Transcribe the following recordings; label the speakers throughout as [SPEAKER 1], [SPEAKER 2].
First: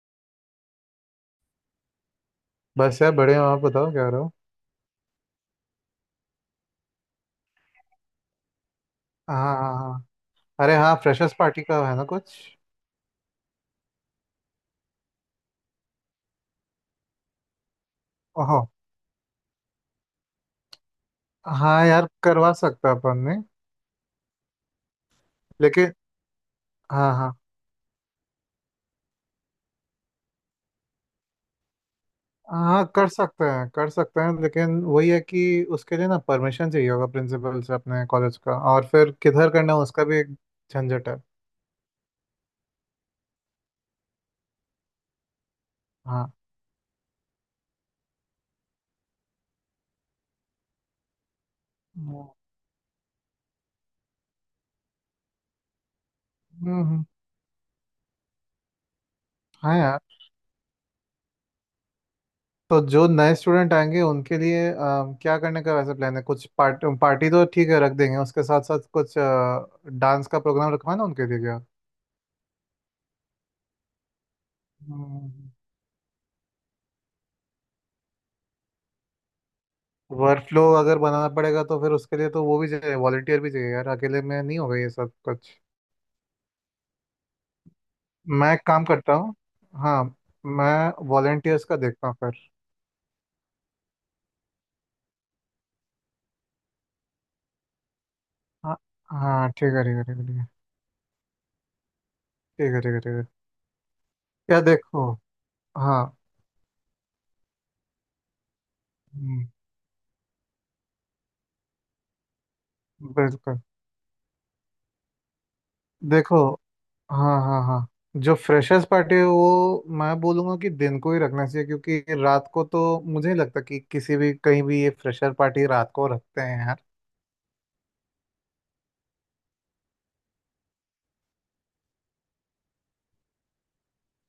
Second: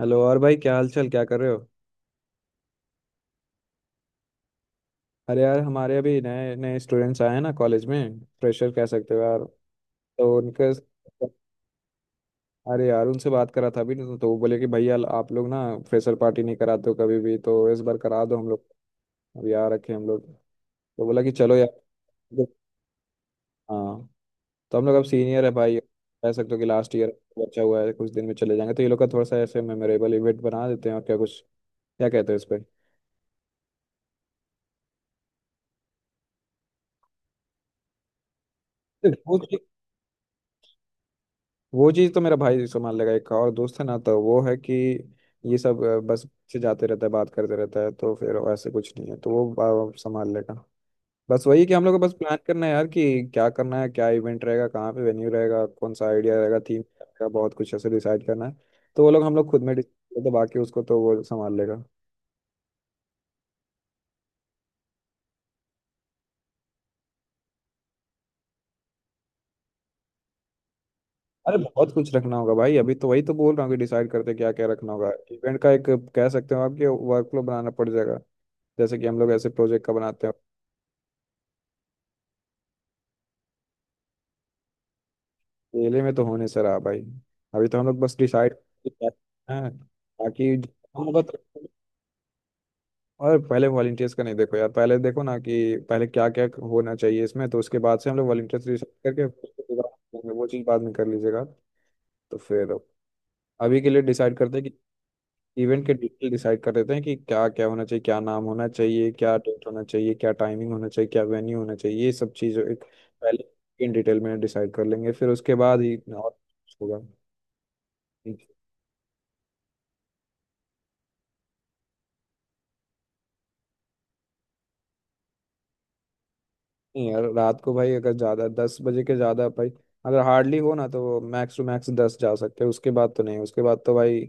[SPEAKER 1] Hello और भाई, क्या हाल चाल, क्या कर रहे हो।
[SPEAKER 2] बस यार बड़े हो आप बताओ क्या रहो।
[SPEAKER 1] अरे यार, हमारे अभी नए नए स्टूडेंट्स आए हैं ना कॉलेज में, फ्रेशर कह सकते हो
[SPEAKER 2] हाँ
[SPEAKER 1] यार।
[SPEAKER 2] हाँ हाँ।
[SPEAKER 1] तो उनके
[SPEAKER 2] अरे हाँ, फ्रेशर्स पार्टी का है ना कुछ।
[SPEAKER 1] अरे यार उनसे बात करा था, अभी तो वो बोले कि भैया आप लोग ना फ्रेशर पार्टी नहीं कराते हो कभी भी, तो इस बार करा दो हम
[SPEAKER 2] ओहो।
[SPEAKER 1] लोग। अब यार रखे हम लोग। तो बोला कि चलो यार।
[SPEAKER 2] हाँ यार,
[SPEAKER 1] तो
[SPEAKER 2] करवा सकते हैं अपन ने।
[SPEAKER 1] हाँ। तो हम लोग अब सीनियर है भाई,
[SPEAKER 2] लेकिन
[SPEAKER 1] कह सकते हो कि लास्ट ईयर
[SPEAKER 2] हाँ हाँ
[SPEAKER 1] बचा हुआ है, कुछ दिन में चले जाएंगे, तो ये लोग का थोड़ा सा ऐसे मेमोरेबल इवेंट बना देते हैं और क्या कुछ। क्या कहते हो इस
[SPEAKER 2] हाँ, कर सकते हैं कर सकते हैं, लेकिन वही है कि उसके लिए ना परमिशन चाहिए होगा प्रिंसिपल से अपने कॉलेज का, और फिर
[SPEAKER 1] पर।
[SPEAKER 2] किधर करना है उसका भी एक झंझट है।
[SPEAKER 1] वो चीज़ तो मेरा भाई संभाल लेगा, एक और दोस्त है ना, तो वो है कि ये सब बस
[SPEAKER 2] हाँ।
[SPEAKER 1] से जाते रहता है, बात करते रहता है, तो फिर ऐसे कुछ नहीं है, तो वो संभाल लेगा। बस वही कि हम लोग को बस
[SPEAKER 2] हम्म।
[SPEAKER 1] प्लान करना है यार कि क्या करना है, क्या इवेंट रहेगा, कहाँ पे वेन्यू रहेगा, कौन सा आइडिया रहेगा, थीम
[SPEAKER 2] हम्म,
[SPEAKER 1] रहेगा, बहुत कुछ ऐसे डिसाइड करना है। तो वो लोग हम लोग खुद में
[SPEAKER 2] हाँ यार।
[SPEAKER 1] डिसाइड, तो बाकी उसको तो वो संभाल लेगा।
[SPEAKER 2] तो जो नए स्टूडेंट आएंगे उनके लिए क्या करने का वैसे प्लान है, कुछ पार्ट पार्टी तो ठीक है रख देंगे, उसके साथ साथ कुछ डांस का प्रोग्राम रखवाना उनके लिए
[SPEAKER 1] अरे
[SPEAKER 2] क्या।
[SPEAKER 1] बहुत कुछ रखना होगा भाई, अभी तो वही तो बोल रहा हूँ कि डिसाइड करते क्या क्या रखना होगा इवेंट का, एक कह सकते हो आपके वर्क फ्लो बनाना पड़ जाएगा, जैसे कि हम लोग ऐसे प्रोजेक्ट का बनाते हैं।
[SPEAKER 2] वर्कफ्लो अगर बनाना पड़ेगा तो फिर उसके लिए तो वो भी चाहिए, वॉलंटियर भी चाहिए यार, अकेले में नहीं होगा ये सब कुछ।
[SPEAKER 1] केले में तो होने से रहा भाई। अभी तो हम लोग बस
[SPEAKER 2] मैं
[SPEAKER 1] डिसाइड
[SPEAKER 2] एक काम
[SPEAKER 1] हैं।
[SPEAKER 2] करता हूँ।
[SPEAKER 1] हाँ,
[SPEAKER 2] हाँ।
[SPEAKER 1] ताकि
[SPEAKER 2] मैं
[SPEAKER 1] हम बत-
[SPEAKER 2] वॉलंटियर्स का देखता हूँ फिर।
[SPEAKER 1] और पहले वॉलंटियर्स का नहीं, देखो यार पहले देखो ना कि पहले क्या क्या होना चाहिए इसमें, तो उसके बाद से हम लोग वॉलंटियर्स
[SPEAKER 2] हाँ।
[SPEAKER 1] डिसाइड करके फिर
[SPEAKER 2] हाँ
[SPEAKER 1] उसके
[SPEAKER 2] ठीक है
[SPEAKER 1] बाद
[SPEAKER 2] ठीक है
[SPEAKER 1] करेंगे।
[SPEAKER 2] ठीक
[SPEAKER 1] वो
[SPEAKER 2] है।
[SPEAKER 1] चीज़ बाद में कर लीजिएगा। तो फिर
[SPEAKER 2] ठीक है ठीक है ठीक है ठीक है।
[SPEAKER 1] अभी के लिए डिसाइड करते
[SPEAKER 2] क्या
[SPEAKER 1] हैं कि
[SPEAKER 2] देखो।
[SPEAKER 1] इवेंट के
[SPEAKER 2] हाँ।
[SPEAKER 1] डिटेल डिसाइड कर देते हैं कि क्या क्या होना चाहिए, क्या नाम होना चाहिए, क्या
[SPEAKER 2] हम्म,
[SPEAKER 1] डेट होना चाहिए, क्या टाइमिंग होना चाहिए, क्या वेन्यू होना चाहिए, ये सब चीज़ एक पहले
[SPEAKER 2] बिल्कुल।
[SPEAKER 1] इन डिटेल में डिसाइड कर लेंगे, फिर उसके बाद ही और
[SPEAKER 2] देखो।
[SPEAKER 1] कुछ होगा।
[SPEAKER 2] हाँ हाँ हाँ। जो फ्रेशर्स पार्टी है वो मैं बोलूँगा कि दिन को ही रखना चाहिए, क्योंकि रात को तो मुझे नहीं लगता कि किसी भी कहीं भी ये फ्रेशर पार्टी रात को रखते हैं है।
[SPEAKER 1] नहीं यार, रात को भाई अगर ज्यादा 10 बजे के ज्यादा भाई, अगर हार्डली हो ना तो मैक्स टू मैक्स दस जा सकते हैं, उसके बाद तो नहीं, उसके बाद तो भाई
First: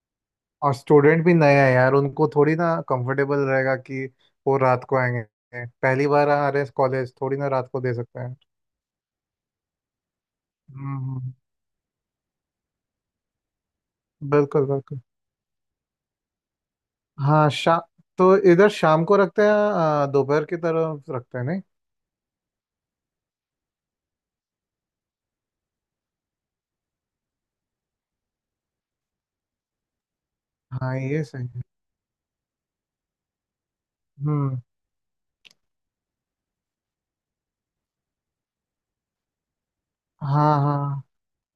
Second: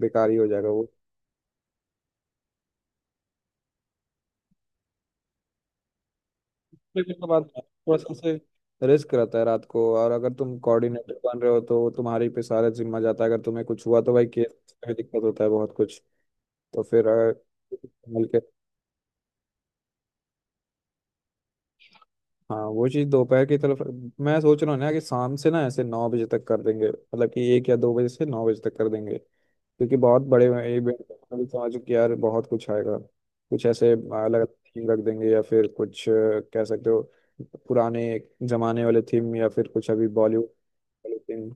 [SPEAKER 1] बेकार ही हो जाएगा
[SPEAKER 2] और
[SPEAKER 1] वो।
[SPEAKER 2] स्टूडेंट भी नए हैं यार, उनको थोड़ी ना कंफर्टेबल रहेगा कि वो रात को आएंगे। पहली बार आ रहे हैं कॉलेज,
[SPEAKER 1] उसके
[SPEAKER 2] थोड़ी
[SPEAKER 1] बाद
[SPEAKER 2] ना रात को दे
[SPEAKER 1] थोड़ा सा
[SPEAKER 2] सकते
[SPEAKER 1] से
[SPEAKER 2] हैं।
[SPEAKER 1] रिस्क रहता है रात को, और अगर तुम कोऑर्डिनेटर
[SPEAKER 2] हम्म,
[SPEAKER 1] बन रहे हो तो वो तुम्हारी पे सारा जिम्मा जाता है, अगर तुम्हें कुछ हुआ तो भाई
[SPEAKER 2] बिल्कुल
[SPEAKER 1] केस में
[SPEAKER 2] बिल्कुल।
[SPEAKER 1] दिक्कत होता है बहुत कुछ। तो फिर
[SPEAKER 2] हाँ शा,
[SPEAKER 1] संभल
[SPEAKER 2] तो
[SPEAKER 1] के।
[SPEAKER 2] इधर शाम को रखते हैं, दोपहर की तरफ रखते हैं नहीं।
[SPEAKER 1] हाँ वो चीज़ दोपहर की तरफ। मैं सोच रहा हूँ ना कि शाम से ना ऐसे 9 बजे तक कर देंगे, मतलब कि 1 या 2 बजे से 9 बजे तक कर देंगे, क्योंकि बहुत बड़े
[SPEAKER 2] हाँ
[SPEAKER 1] इवेंट।
[SPEAKER 2] ये
[SPEAKER 1] अभी
[SPEAKER 2] सही है।
[SPEAKER 1] समझो कि यार बहुत कुछ आएगा, कुछ ऐसे अलग
[SPEAKER 2] हम्म।
[SPEAKER 1] थीम रख देंगे या फिर कुछ कह सकते हो पुराने जमाने वाले थीम, या फिर कुछ अभी बॉलीवुड
[SPEAKER 2] हाँ हाँ।
[SPEAKER 1] वाले थीम,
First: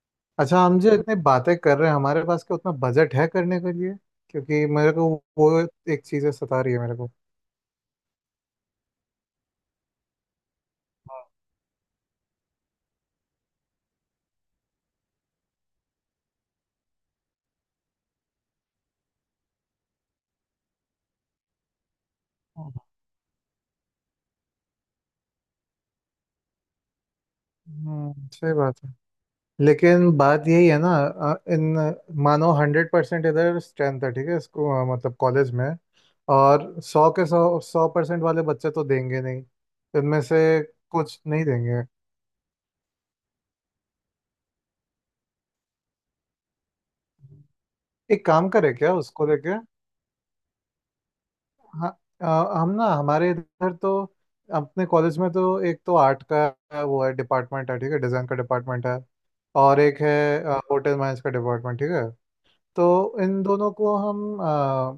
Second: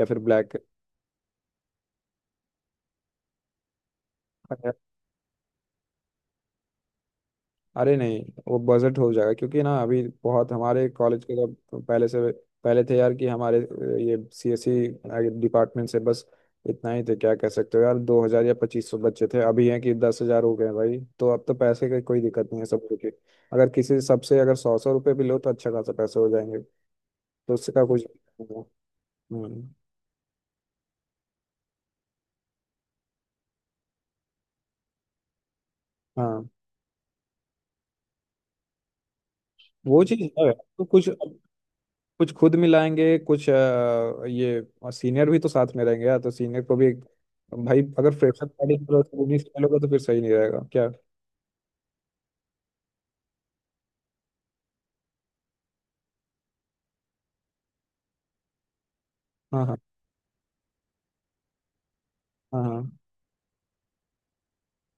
[SPEAKER 1] या फिर ब्लैक।
[SPEAKER 2] अच्छा, हम जो इतनी बातें कर रहे हैं, हमारे पास क्या उतना बजट है करने के लिए? क्योंकि मेरे को वो एक चीज़ है, सता रही है मेरे को।
[SPEAKER 1] अरे नहीं, वो बजट हो जाएगा, क्योंकि ना अभी बहुत हमारे कॉलेज के जब पहले से पहले थे यार, कि हमारे ये सीएससी डिपार्टमेंट से बस इतना ही थे, क्या कह सकते हो यार, 2,000 या 2,500 बच्चे थे, अभी हैं कि 10,000 हो गए हैं भाई, तो अब तो पैसे का कोई दिक्कत नहीं है सबको के। अगर किसी सबसे अगर सौ सौ रुपये भी लो तो अच्छा खासा पैसे हो जाएंगे, तो उसका कुछ।
[SPEAKER 2] हम्म, सही बात है।
[SPEAKER 1] हम्म,
[SPEAKER 2] लेकिन बात यही है ना इन, मानो हंड्रेड परसेंट इधर स्ट्रेंथ है ठीक है इसको, मतलब कॉलेज में।
[SPEAKER 1] हाँ
[SPEAKER 2] और सौ के सौ, सौ परसेंट वाले बच्चे तो देंगे नहीं,
[SPEAKER 1] वो
[SPEAKER 2] इनमें
[SPEAKER 1] चीज़
[SPEAKER 2] से
[SPEAKER 1] है तो कुछ
[SPEAKER 2] कुछ नहीं देंगे।
[SPEAKER 1] कुछ खुद मिलाएंगे, कुछ ये सीनियर भी तो साथ में रहेंगे यार, तो सीनियर को भी भाई अगर
[SPEAKER 2] एक
[SPEAKER 1] फ्रेशर
[SPEAKER 2] काम करे
[SPEAKER 1] पार्टी
[SPEAKER 2] क्या
[SPEAKER 1] करो तो
[SPEAKER 2] उसको
[SPEAKER 1] उन्हीं से
[SPEAKER 2] लेके।
[SPEAKER 1] मिलोगे तो फिर सही नहीं रहेगा क्या।
[SPEAKER 2] हाँ। अ, हम ना हमारे इधर तो, अपने कॉलेज में तो, एक तो आर्ट का वो है डिपार्टमेंट है ठीक है, डिज़ाइन का डिपार्टमेंट है।
[SPEAKER 1] हाँ, हाँ,
[SPEAKER 2] और एक है होटल मैनेज का डिपार्टमेंट ठीक है।
[SPEAKER 1] हाँ, हाँ,
[SPEAKER 2] तो इन दोनों को हम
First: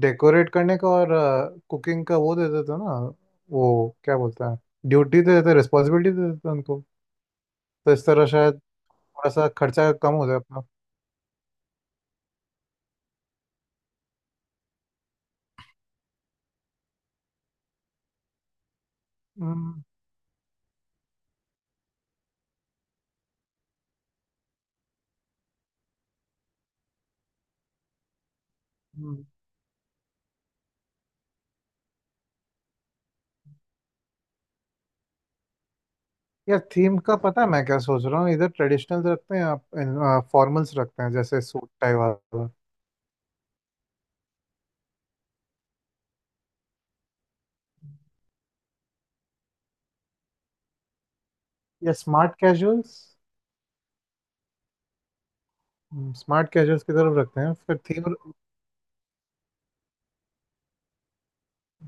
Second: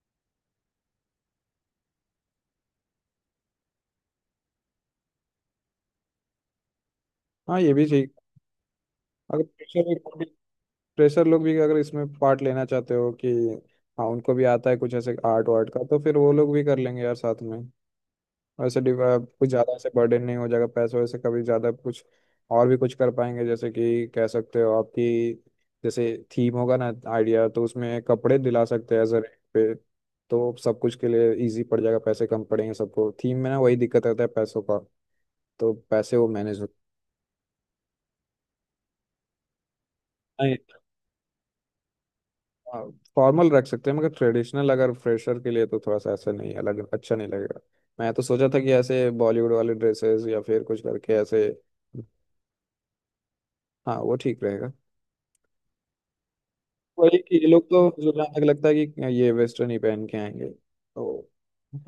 [SPEAKER 2] डेकोरेट करने का और कुकिंग का वो दे देते हैं ना, वो क्या बोलते हैं, ड्यूटी दे देते हैं, रिस्पॉन्सिबिलिटी दे देते हैं उनको।
[SPEAKER 1] हाँ, ये भी
[SPEAKER 2] तो इस
[SPEAKER 1] ठीक।
[SPEAKER 2] तरह शायद थोड़ा
[SPEAKER 1] अगर
[SPEAKER 2] सा खर्चा
[SPEAKER 1] फ्रेशर
[SPEAKER 2] कम हो जाए अपना।
[SPEAKER 1] फ्रेशर लोग भी अगर इसमें पार्ट लेना चाहते हो कि हाँ, उनको भी आता है कुछ ऐसे आर्ट वार्ट का, तो फिर वो लोग भी कर लेंगे यार साथ में। वैसे कुछ ज़्यादा
[SPEAKER 2] हम्म,
[SPEAKER 1] ऐसे बर्डन नहीं हो जाएगा पैसों से कभी ज़्यादा कुछ, और भी कुछ कर पाएंगे, जैसे कि कह सकते हो आपकी जैसे थीम होगा ना आइडिया, तो उसमें कपड़े दिला सकते हैं एज
[SPEAKER 2] हम्म।
[SPEAKER 1] रेंट पे। तो सब कुछ के लिए इजी पड़ जाएगा, पैसे कम पड़ेंगे सबको, थीम में ना वही दिक्कत रहता है पैसों का, तो पैसे वो
[SPEAKER 2] यार
[SPEAKER 1] मैनेज हो।
[SPEAKER 2] थीम का पता है मैं क्या सोच रहा हूँ, इधर ट्रेडिशनल रखते हैं, आप
[SPEAKER 1] नहीं,
[SPEAKER 2] फॉर्मल्स रखते हैं जैसे सूट टाई वाला,
[SPEAKER 1] फॉर्मल रख सकते हैं, मगर ट्रेडिशनल अगर फ्रेशर के लिए तो थोड़ा सा ऐसा नहीं, अलग, अच्छा नहीं लगेगा। मैं तो सोचा था कि ऐसे बॉलीवुड वाले ड्रेसेस या फिर कुछ करके ऐसे।
[SPEAKER 2] या स्मार्ट कैजुअल्स।
[SPEAKER 1] हाँ वो ठीक रहेगा।
[SPEAKER 2] स्मार्ट कैजुअल्स की तरफ
[SPEAKER 1] वही कि
[SPEAKER 2] रखते
[SPEAKER 1] ये
[SPEAKER 2] हैं
[SPEAKER 1] लोग
[SPEAKER 2] फिर
[SPEAKER 1] तो
[SPEAKER 2] थीम।
[SPEAKER 1] जुलान लगता है कि ये वेस्टर्न ही पहन के आएंगे तो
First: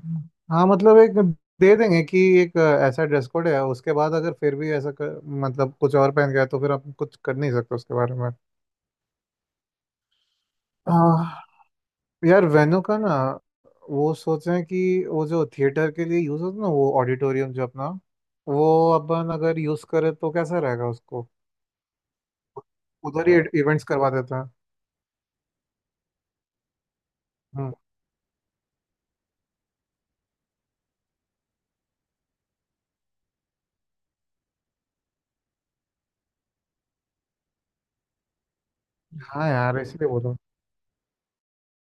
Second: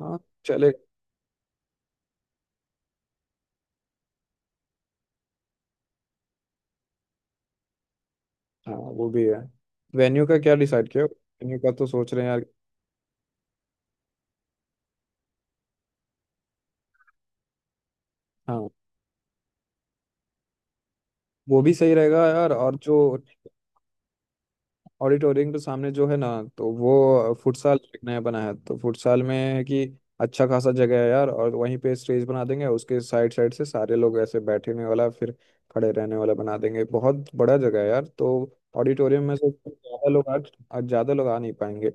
[SPEAKER 1] हाँ
[SPEAKER 2] हाँ
[SPEAKER 1] चले।
[SPEAKER 2] मतलब एक दे देंगे कि एक ऐसा ड्रेस कोड है, उसके बाद अगर फिर भी ऐसा कर, मतलब कुछ और पहन गया तो फिर आप कुछ कर नहीं सकते उसके बारे में।
[SPEAKER 1] हाँ वो भी है। वेन्यू का क्या डिसाइड किया,
[SPEAKER 2] आह,
[SPEAKER 1] वेन्यू का तो सोच रहे हैं यार।
[SPEAKER 2] यार वेन्यू का ना, वो सोच रहे हैं कि वो जो थिएटर के लिए यूज़ होता है ना, वो ऑडिटोरियम जो अपना, वो
[SPEAKER 1] हाँ
[SPEAKER 2] अपन अगर यूज़ करें तो कैसा रहेगा उसको,
[SPEAKER 1] वो भी सही रहेगा यार, और जो
[SPEAKER 2] उधर ही इवेंट्स करवा देता है।
[SPEAKER 1] ऑडिटोरियम के सामने जो है ना, तो वो
[SPEAKER 2] हम्म।
[SPEAKER 1] फुटसाल एक नया बना है, तो फुटसाल में है कि अच्छा खासा जगह है यार, और वहीं पे स्टेज बना देंगे, उसके साइड साइड से सारे लोग ऐसे बैठने वाला, फिर खड़े रहने वाला बना देंगे, बहुत बड़ा जगह है यार, तो ऑडिटोरियम में
[SPEAKER 2] हाँ
[SPEAKER 1] से
[SPEAKER 2] यार इसलिए बोलो।
[SPEAKER 1] ज्यादा लोग आ नहीं पाएंगे।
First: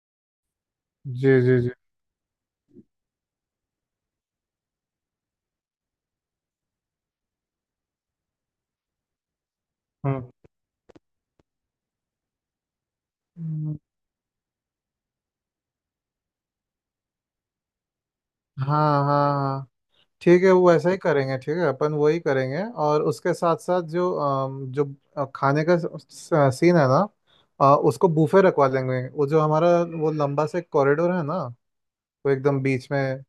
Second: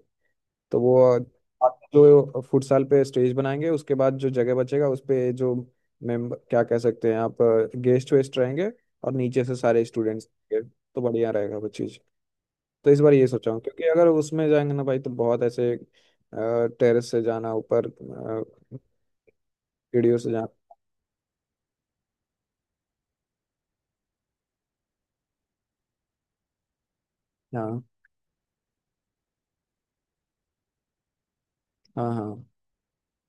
[SPEAKER 1] तो वो
[SPEAKER 2] जी जी जी।
[SPEAKER 1] आप जो फुटसाल पे स्टेज बनाएंगे, उसके बाद जो जगह बचेगा उस पे जो मेंबर क्या कह सकते हैं आप, गेस्ट वेस्ट रहेंगे, और नीचे से सारे
[SPEAKER 2] हम्म।
[SPEAKER 1] स्टूडेंट्स, तो बढ़िया रहेगा वो चीज़। तो इस बार ये सोचा हूँ
[SPEAKER 2] हम्म,
[SPEAKER 1] क्योंकि अगर उसमें जाएंगे ना भाई तो बहुत ऐसे टेरेस से जाना ऊपर,
[SPEAKER 2] हाँ हाँ
[SPEAKER 1] सीढ़ियों से
[SPEAKER 2] ठीक
[SPEAKER 1] जाना।
[SPEAKER 2] है, वो ऐसा ही करेंगे ठीक है, अपन वही करेंगे, और उसके साथ साथ जो जो खाने का सीन है ना,
[SPEAKER 1] हाँ,
[SPEAKER 2] उसको बूफे रखवा लेंगे, वो जो हमारा वो लंबा से कॉरिडोर है ना,
[SPEAKER 1] हाँ,
[SPEAKER 2] वो
[SPEAKER 1] हाँ,
[SPEAKER 2] एकदम बीच में,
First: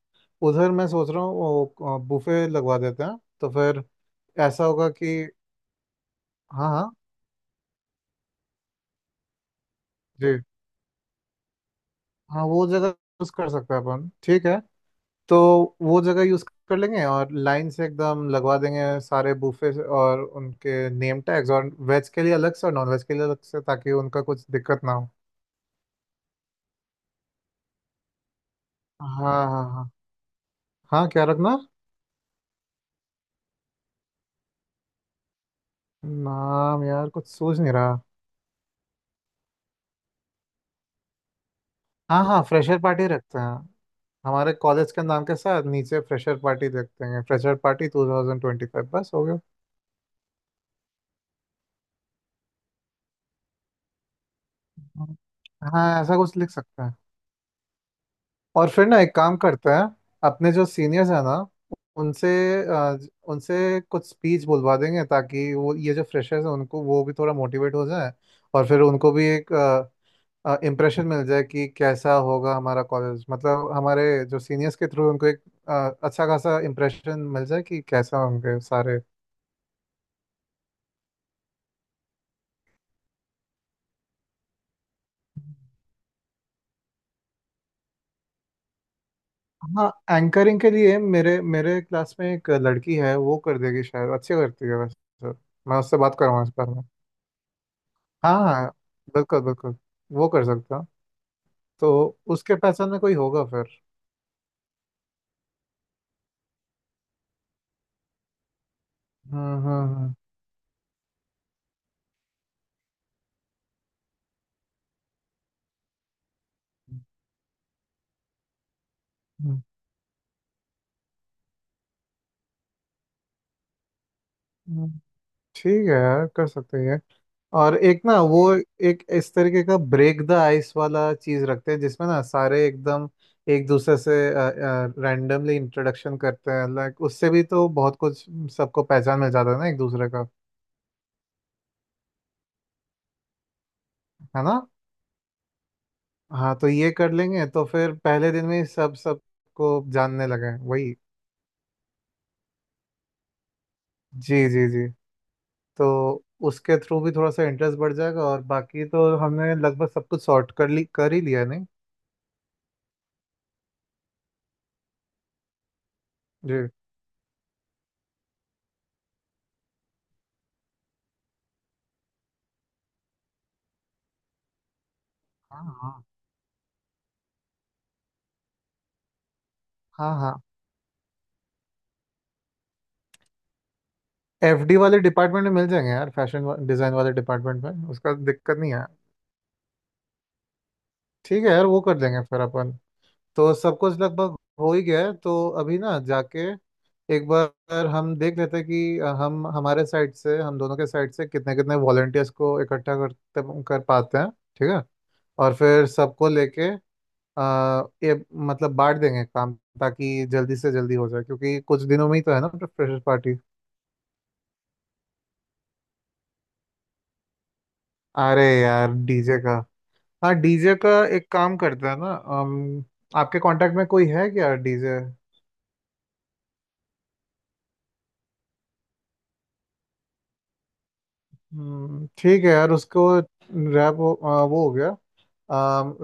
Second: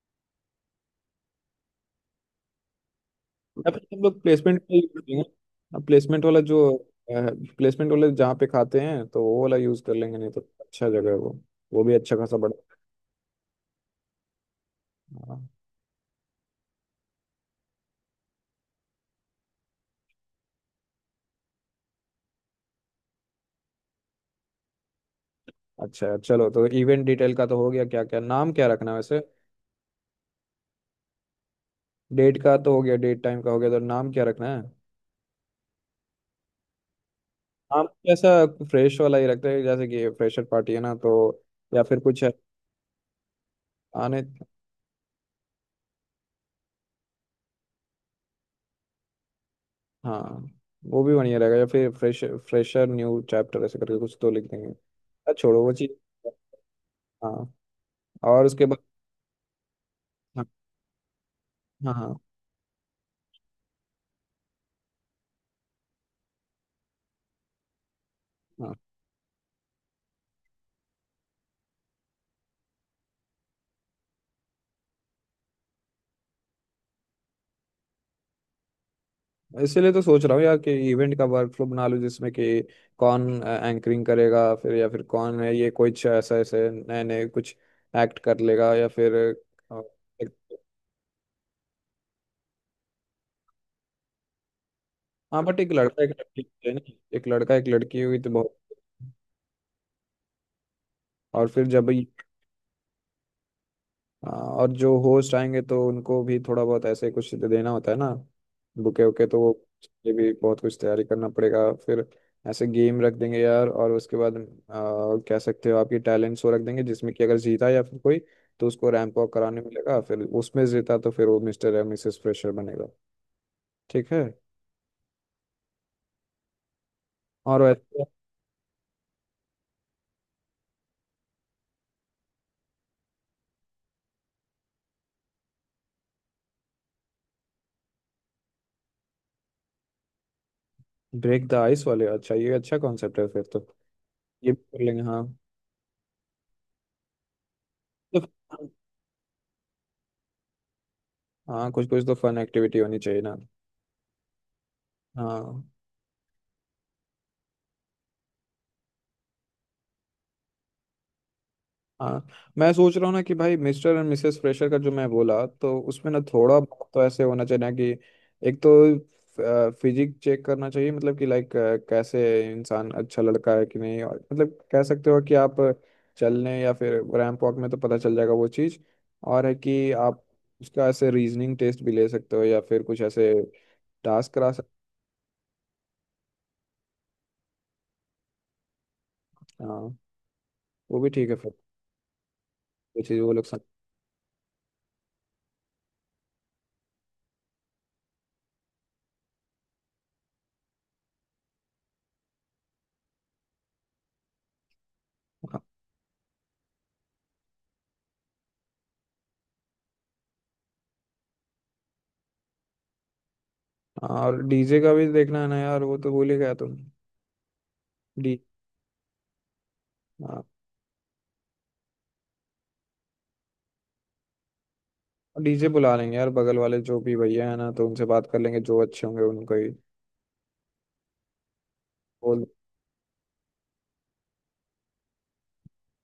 [SPEAKER 2] उधर मैं सोच रहा हूँ वो बूफे लगवा देते हैं तो
[SPEAKER 1] या फिर
[SPEAKER 2] फिर
[SPEAKER 1] हम लोग प्लेसमेंट
[SPEAKER 2] ऐसा
[SPEAKER 1] का यूज
[SPEAKER 2] होगा
[SPEAKER 1] करेंगे।
[SPEAKER 2] कि।
[SPEAKER 1] अब प्लेसमेंट वाला जो
[SPEAKER 2] हाँ हाँ।
[SPEAKER 1] प्लेसमेंट वाले जहाँ पे खाते हैं तो वो वाला यूज़ कर लेंगे, नहीं
[SPEAKER 2] जी।
[SPEAKER 1] तो अच्छा जगह है वो भी अच्छा खासा
[SPEAKER 2] हाँ वो
[SPEAKER 1] बड़ा।
[SPEAKER 2] जगह यूज कर सकते हैं अपन ठीक है। तो
[SPEAKER 1] हाँ।
[SPEAKER 2] वो जगह यूज कर लेंगे, और लाइन से एकदम लगवा देंगे सारे बूफे, और उनके नेम टैग्स, और वेज के लिए अलग से और नॉन वेज के लिए अलग से ताकि उनका कुछ दिक्कत ना हो।
[SPEAKER 1] अच्छा चलो, तो इवेंट डिटेल का तो हो गया, क्या क्या नाम क्या रखना है वैसे,
[SPEAKER 2] हाँ हाँ हाँ। हाँ क्या रखना।
[SPEAKER 1] डेट का तो हो गया, डेट टाइम का हो गया, तो नाम क्या रखना है।
[SPEAKER 2] नाम यार कुछ सूझ नहीं
[SPEAKER 1] नाम
[SPEAKER 2] रहा।
[SPEAKER 1] कैसा, फ्रेश वाला ही रखते हैं जैसे कि फ्रेशर पार्टी है ना, तो या फिर कुछ
[SPEAKER 2] हाँ हाँ फ्रेशर पार्टी रखते हैं,
[SPEAKER 1] आने।
[SPEAKER 2] हमारे कॉलेज के नाम के साथ नीचे फ्रेशर पार्टी रखते हैं, फ्रेशर पार्टी 2025, बस हो गया।
[SPEAKER 1] हाँ वो भी बढ़िया रहेगा, या फिर फ्रेश, फ्रेशर न्यू चैप्टर ऐसे करके कुछ तो लिख देंगे। छोड़ो वो चीज़।
[SPEAKER 2] हाँ ऐसा कुछ लिख सकते हैं।
[SPEAKER 1] हाँ और उसके
[SPEAKER 2] और
[SPEAKER 1] बाद।
[SPEAKER 2] फिर ना एक काम करते हैं,
[SPEAKER 1] हाँ,
[SPEAKER 2] अपने जो सीनियर्स हैं ना,
[SPEAKER 1] हाँ, हाँ,
[SPEAKER 2] उनसे अ, उनसे कुछ स्पीच बुलवा देंगे, ताकि वो ये जो फ्रेशर्स हैं उनको वो भी थोड़ा मोटिवेट हो जाए। और
[SPEAKER 1] हाँ।
[SPEAKER 2] फिर उनको भी एक इम्प्रेशन मिल जाए कि कैसा होगा हमारा कॉलेज, मतलब हमारे जो सीनियर्स के थ्रू उनको एक अच्छा खासा इम्प्रेशन मिल जाए कि कैसा होंगे सारे।
[SPEAKER 1] इसीलिए तो सोच रहा हूँ यार कि इवेंट का वर्कफ्लो बना लूँ जिसमें कि कौन एंकरिंग करेगा फिर, या फिर कौन है, ये कुछ ऐसा ऐसे नए नए कुछ एक्ट कर लेगा या फिर अ,
[SPEAKER 2] हाँ।
[SPEAKER 1] एक-
[SPEAKER 2] एंकरिंग के लिए मेरे मेरे क्लास में एक लड़की है वो कर देगी शायद, अच्छी करती है वैसे तो।
[SPEAKER 1] हाँ बट एक
[SPEAKER 2] मैं उससे
[SPEAKER 1] लड़का एक
[SPEAKER 2] बात
[SPEAKER 1] लड़की
[SPEAKER 2] करूँगा इस बारे
[SPEAKER 1] चाहिए ना,
[SPEAKER 2] में।
[SPEAKER 1] एक लड़का एक लड़की हुई तो बहुत।
[SPEAKER 2] हाँ बिल्कुल बिल्कुल, वो कर सकते हो।
[SPEAKER 1] और फिर जब
[SPEAKER 2] तो उसके पहचान में कोई होगा फिर।
[SPEAKER 1] हाँ, और जो होस्ट आएंगे तो उनको भी थोड़ा बहुत ऐसे कुछ देना होता है ना, बुके वुके तो वो ये
[SPEAKER 2] हम्म।
[SPEAKER 1] भी बहुत कुछ तैयारी करना पड़ेगा फिर, ऐसे गेम रख देंगे यार, और उसके बाद कह सकते हो आपकी टैलेंट शो रख देंगे जिसमें कि अगर जीता या फिर कोई, तो उसको रैंप वॉक
[SPEAKER 2] हम्म,
[SPEAKER 1] कराने मिलेगा, फिर उसमें जीता तो फिर वो मिस्टर या मिसेस फ्रेशर बनेगा। ठीक है।
[SPEAKER 2] हम्म, ठीक है यार कर सकते हैं।
[SPEAKER 1] और
[SPEAKER 2] और एक
[SPEAKER 1] वैसे
[SPEAKER 2] ना वो, एक इस तरीके का ब्रेक द आइस वाला चीज रखते हैं, जिसमें ना सारे एकदम एक दूसरे से रैंडमली इंट्रोडक्शन करते हैं, लाइक उससे भी तो बहुत कुछ सबको पहचान मिल जाता है ना एक दूसरे का।
[SPEAKER 1] ब्रेक द आइस वाले, अच्छा ये अच्छा कॉन्सेप्ट है, फिर तो
[SPEAKER 2] है
[SPEAKER 1] ये
[SPEAKER 2] ना।
[SPEAKER 1] भी कर लेंगे हाँ।
[SPEAKER 2] हाँ तो ये कर लेंगे, तो फिर
[SPEAKER 1] तो
[SPEAKER 2] पहले दिन में ही सब सबको जानने लगे वही।
[SPEAKER 1] हाँ कुछ कुछ तो फन एक्टिविटी होनी चाहिए ना।
[SPEAKER 2] जी जी जी।
[SPEAKER 1] हाँ
[SPEAKER 2] तो उसके थ्रू भी थोड़ा सा इंटरेस्ट बढ़ जाएगा, और बाकी तो हमने लगभग सब कुछ सॉर्ट कर ली कर ही लिया है, नहीं।
[SPEAKER 1] हाँ, मैं सोच रहा हूँ ना कि भाई मिस्टर एंड मिसेस फ्रेशर का जो मैं बोला, तो उसमें ना
[SPEAKER 2] जी
[SPEAKER 1] थोड़ा बहुत तो ऐसे होना चाहिए ना कि एक तो फिजिक चेक करना चाहिए, मतलब कि लाइक कैसे इंसान, अच्छा लड़का है कि नहीं, और मतलब कह सकते हो कि आप
[SPEAKER 2] हाँ हाँ
[SPEAKER 1] चलने या फिर रैंप वॉक में तो पता चल जाएगा वो चीज़। और है कि
[SPEAKER 2] हाँ
[SPEAKER 1] आप
[SPEAKER 2] हाँ।
[SPEAKER 1] उसका ऐसे रीजनिंग टेस्ट भी ले सकते हो, या फिर कुछ ऐसे टास्क करा
[SPEAKER 2] एफडी
[SPEAKER 1] सकते।
[SPEAKER 2] वाले डिपार्टमेंट में मिल जाएंगे यार, फैशन डिजाइन वाले डिपार्टमेंट में, उसका दिक्कत नहीं है।
[SPEAKER 1] हाँ वो भी ठीक है
[SPEAKER 2] ठीक है
[SPEAKER 1] फिर।
[SPEAKER 2] यार वो कर देंगे फिर अपन।
[SPEAKER 1] वो चीज़ वो लोग
[SPEAKER 2] तो सब कुछ लगभग हो ही गया है, तो अभी ना जाके एक बार हम देख लेते हैं कि हम हमारे साइड से, हम दोनों के साइड से कितने कितने वॉलंटियर्स को इकट्ठा करते कर पाते हैं ठीक है। और
[SPEAKER 1] हाँ,
[SPEAKER 2] फिर सबको लेके ये, मतलब बांट देंगे काम, ताकि जल्दी से जल्दी हो जाए, क्योंकि कुछ दिनों में ही तो है ना फ्रेशर पार्टी।
[SPEAKER 1] और डीजे का भी देखना है ना यार, वो तो भूल ही गया तुम। डी
[SPEAKER 2] अरे यार डीजे का। हाँ
[SPEAKER 1] हाँ।
[SPEAKER 2] डीजे का एक काम करते हैं ना आपके कांटेक्ट में कोई है क्या डीजे।
[SPEAKER 1] डीजे बुला लेंगे यार बगल वाले जो भी भैया है ना, तो उनसे बात कर लेंगे जो अच्छे होंगे उनको ही
[SPEAKER 2] ठीक
[SPEAKER 1] बोल
[SPEAKER 2] है यार, उसको रैप वो, वो हो गया,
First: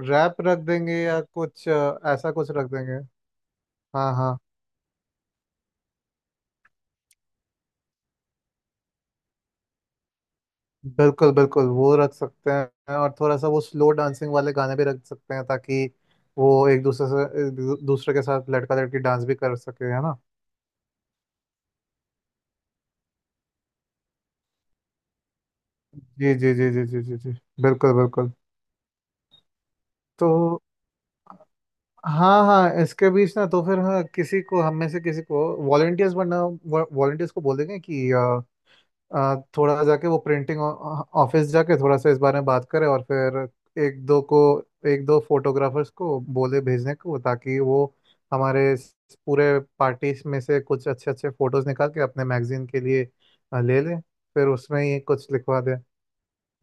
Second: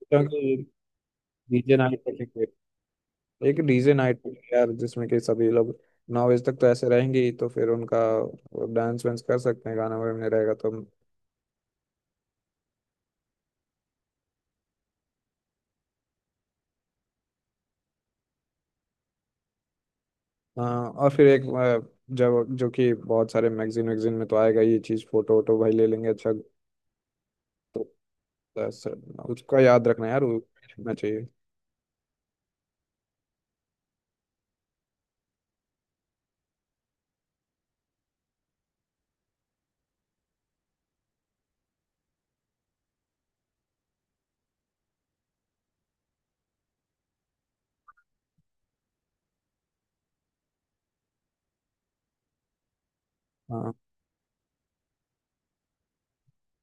[SPEAKER 2] रैप
[SPEAKER 1] देंगे।
[SPEAKER 2] रख देंगे या कुछ
[SPEAKER 1] डीजे नाइट
[SPEAKER 2] ऐसा
[SPEAKER 1] रखेंगे,
[SPEAKER 2] कुछ रख देंगे।
[SPEAKER 1] एक डीजे
[SPEAKER 2] हाँ
[SPEAKER 1] नाइट
[SPEAKER 2] हाँ
[SPEAKER 1] यार जिसमें कि सभी लोग 9 बजे तक तो ऐसे रहेंगे ही, तो फिर उनका डांस वांस कर सकते हैं, गाना वाना रहेगा तो
[SPEAKER 2] बिल्कुल बिल्कुल, वो रख सकते हैं, और थोड़ा सा वो स्लो डांसिंग वाले गाने भी रख सकते हैं, ताकि वो एक दूसरे से दूसरे के साथ लड़का लड़की डांस भी कर सके, है ना।
[SPEAKER 1] हाँ। और फिर एक जब जो कि बहुत सारे मैगजीन वैगजीन में तो आएगा ये चीज़, फोटो वोटो भाई ले लेंगे अच्छा।
[SPEAKER 2] जी जी जी जी जी जी जी।
[SPEAKER 1] तो
[SPEAKER 2] बिल्कुल बिल्कुल।
[SPEAKER 1] बस, उसका याद रखना यार
[SPEAKER 2] तो
[SPEAKER 1] वो रखना चाहिए।
[SPEAKER 2] हाँ हाँ, इसके बीच ना तो फिर हाँ, किसी को हम में से किसी को वॉलंटियर्स बनना, वॉलंटियर्स को बोलेंगे कि थोड़ा जाके वो प्रिंटिंग ऑफिस जाके थोड़ा सा इस बारे में बात करें, और फिर एक दो को, एक दो फोटोग्राफर्स को बोले भेजने को, ताकि वो हमारे इस पूरे पार्टीज में से कुछ अच्छे अच्छे फोटोज निकाल के अपने मैगजीन के लिए
[SPEAKER 1] हाँ
[SPEAKER 2] ले लें, फिर उसमें ही कुछ लिखवा दें,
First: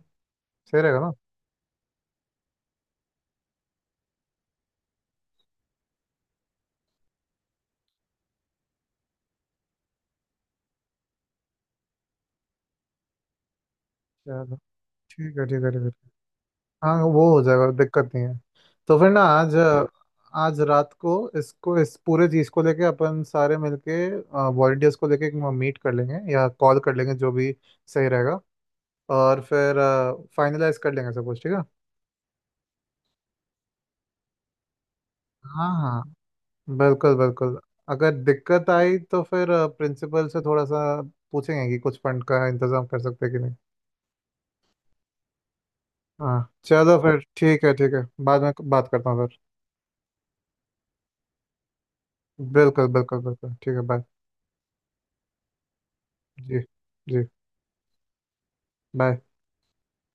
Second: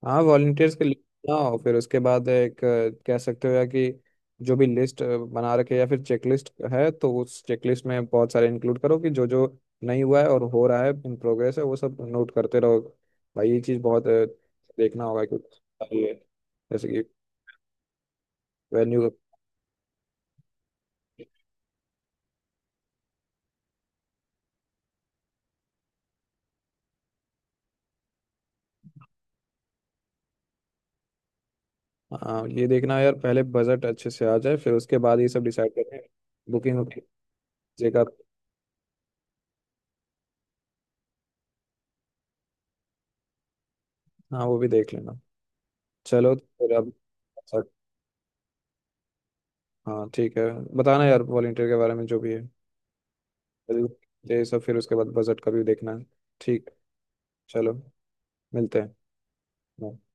[SPEAKER 1] हाँ। वॉलंटियर्स
[SPEAKER 2] सही
[SPEAKER 1] की लिस्ट
[SPEAKER 2] रहेगा ना।
[SPEAKER 1] बनाओ, फिर उसके बाद एक कह सकते हो या कि जो भी लिस्ट बना रखे या फिर चेकलिस्ट है, तो उस चेकलिस्ट में बहुत सारे इंक्लूड करो कि जो जो नहीं हुआ है और हो रहा है इन प्रोग्रेस है, वो सब नोट करते रहो भाई। ये चीज़ बहुत
[SPEAKER 2] चलो
[SPEAKER 1] देखना होगा कि
[SPEAKER 2] ठीक है ठीक है ठीक है।
[SPEAKER 1] ये, जैसे कि
[SPEAKER 2] हाँ वो हो जाएगा दिक्कत नहीं है। तो
[SPEAKER 1] वेन्यू।
[SPEAKER 2] फिर ना आज, आज रात को इसको, इस पूरे चीज को लेके अपन सारे मिलके वॉलंटियर्स को लेके मीट कर लेंगे या कॉल कर लेंगे जो भी सही रहेगा, और फिर फाइनलाइज कर लेंगे सब कुछ ठीक है।
[SPEAKER 1] हाँ ये देखना है यार, पहले बजट अच्छे से आ जाए, फिर उसके बाद ये सब
[SPEAKER 2] हाँ
[SPEAKER 1] डिसाइड करें,
[SPEAKER 2] हाँ
[SPEAKER 1] बुकिंग,
[SPEAKER 2] बिल्कुल बिल्कुल।
[SPEAKER 1] जगह।
[SPEAKER 2] अगर दिक्कत आई तो फिर प्रिंसिपल से थोड़ा सा पूछेंगे कि कुछ फंड का इंतजाम कर सकते हैं कि नहीं।
[SPEAKER 1] हाँ वो भी देख लेना। चलो तो
[SPEAKER 2] हाँ
[SPEAKER 1] फिर अब।
[SPEAKER 2] चलो फिर ठीक है ठीक है, बाद में बात करता हूँ फिर।
[SPEAKER 1] हाँ ठीक है। बताना यार वॉलंटियर के बारे में जो भी है
[SPEAKER 2] बिल्कुल बिल्कुल बिल्कुल ठीक है, बाय।
[SPEAKER 1] ये सब, फिर उसके बाद बजट का भी देखना है।
[SPEAKER 2] जी
[SPEAKER 1] ठीक।
[SPEAKER 2] जी।
[SPEAKER 1] चलो, मिलते
[SPEAKER 2] बाय।
[SPEAKER 1] हैं।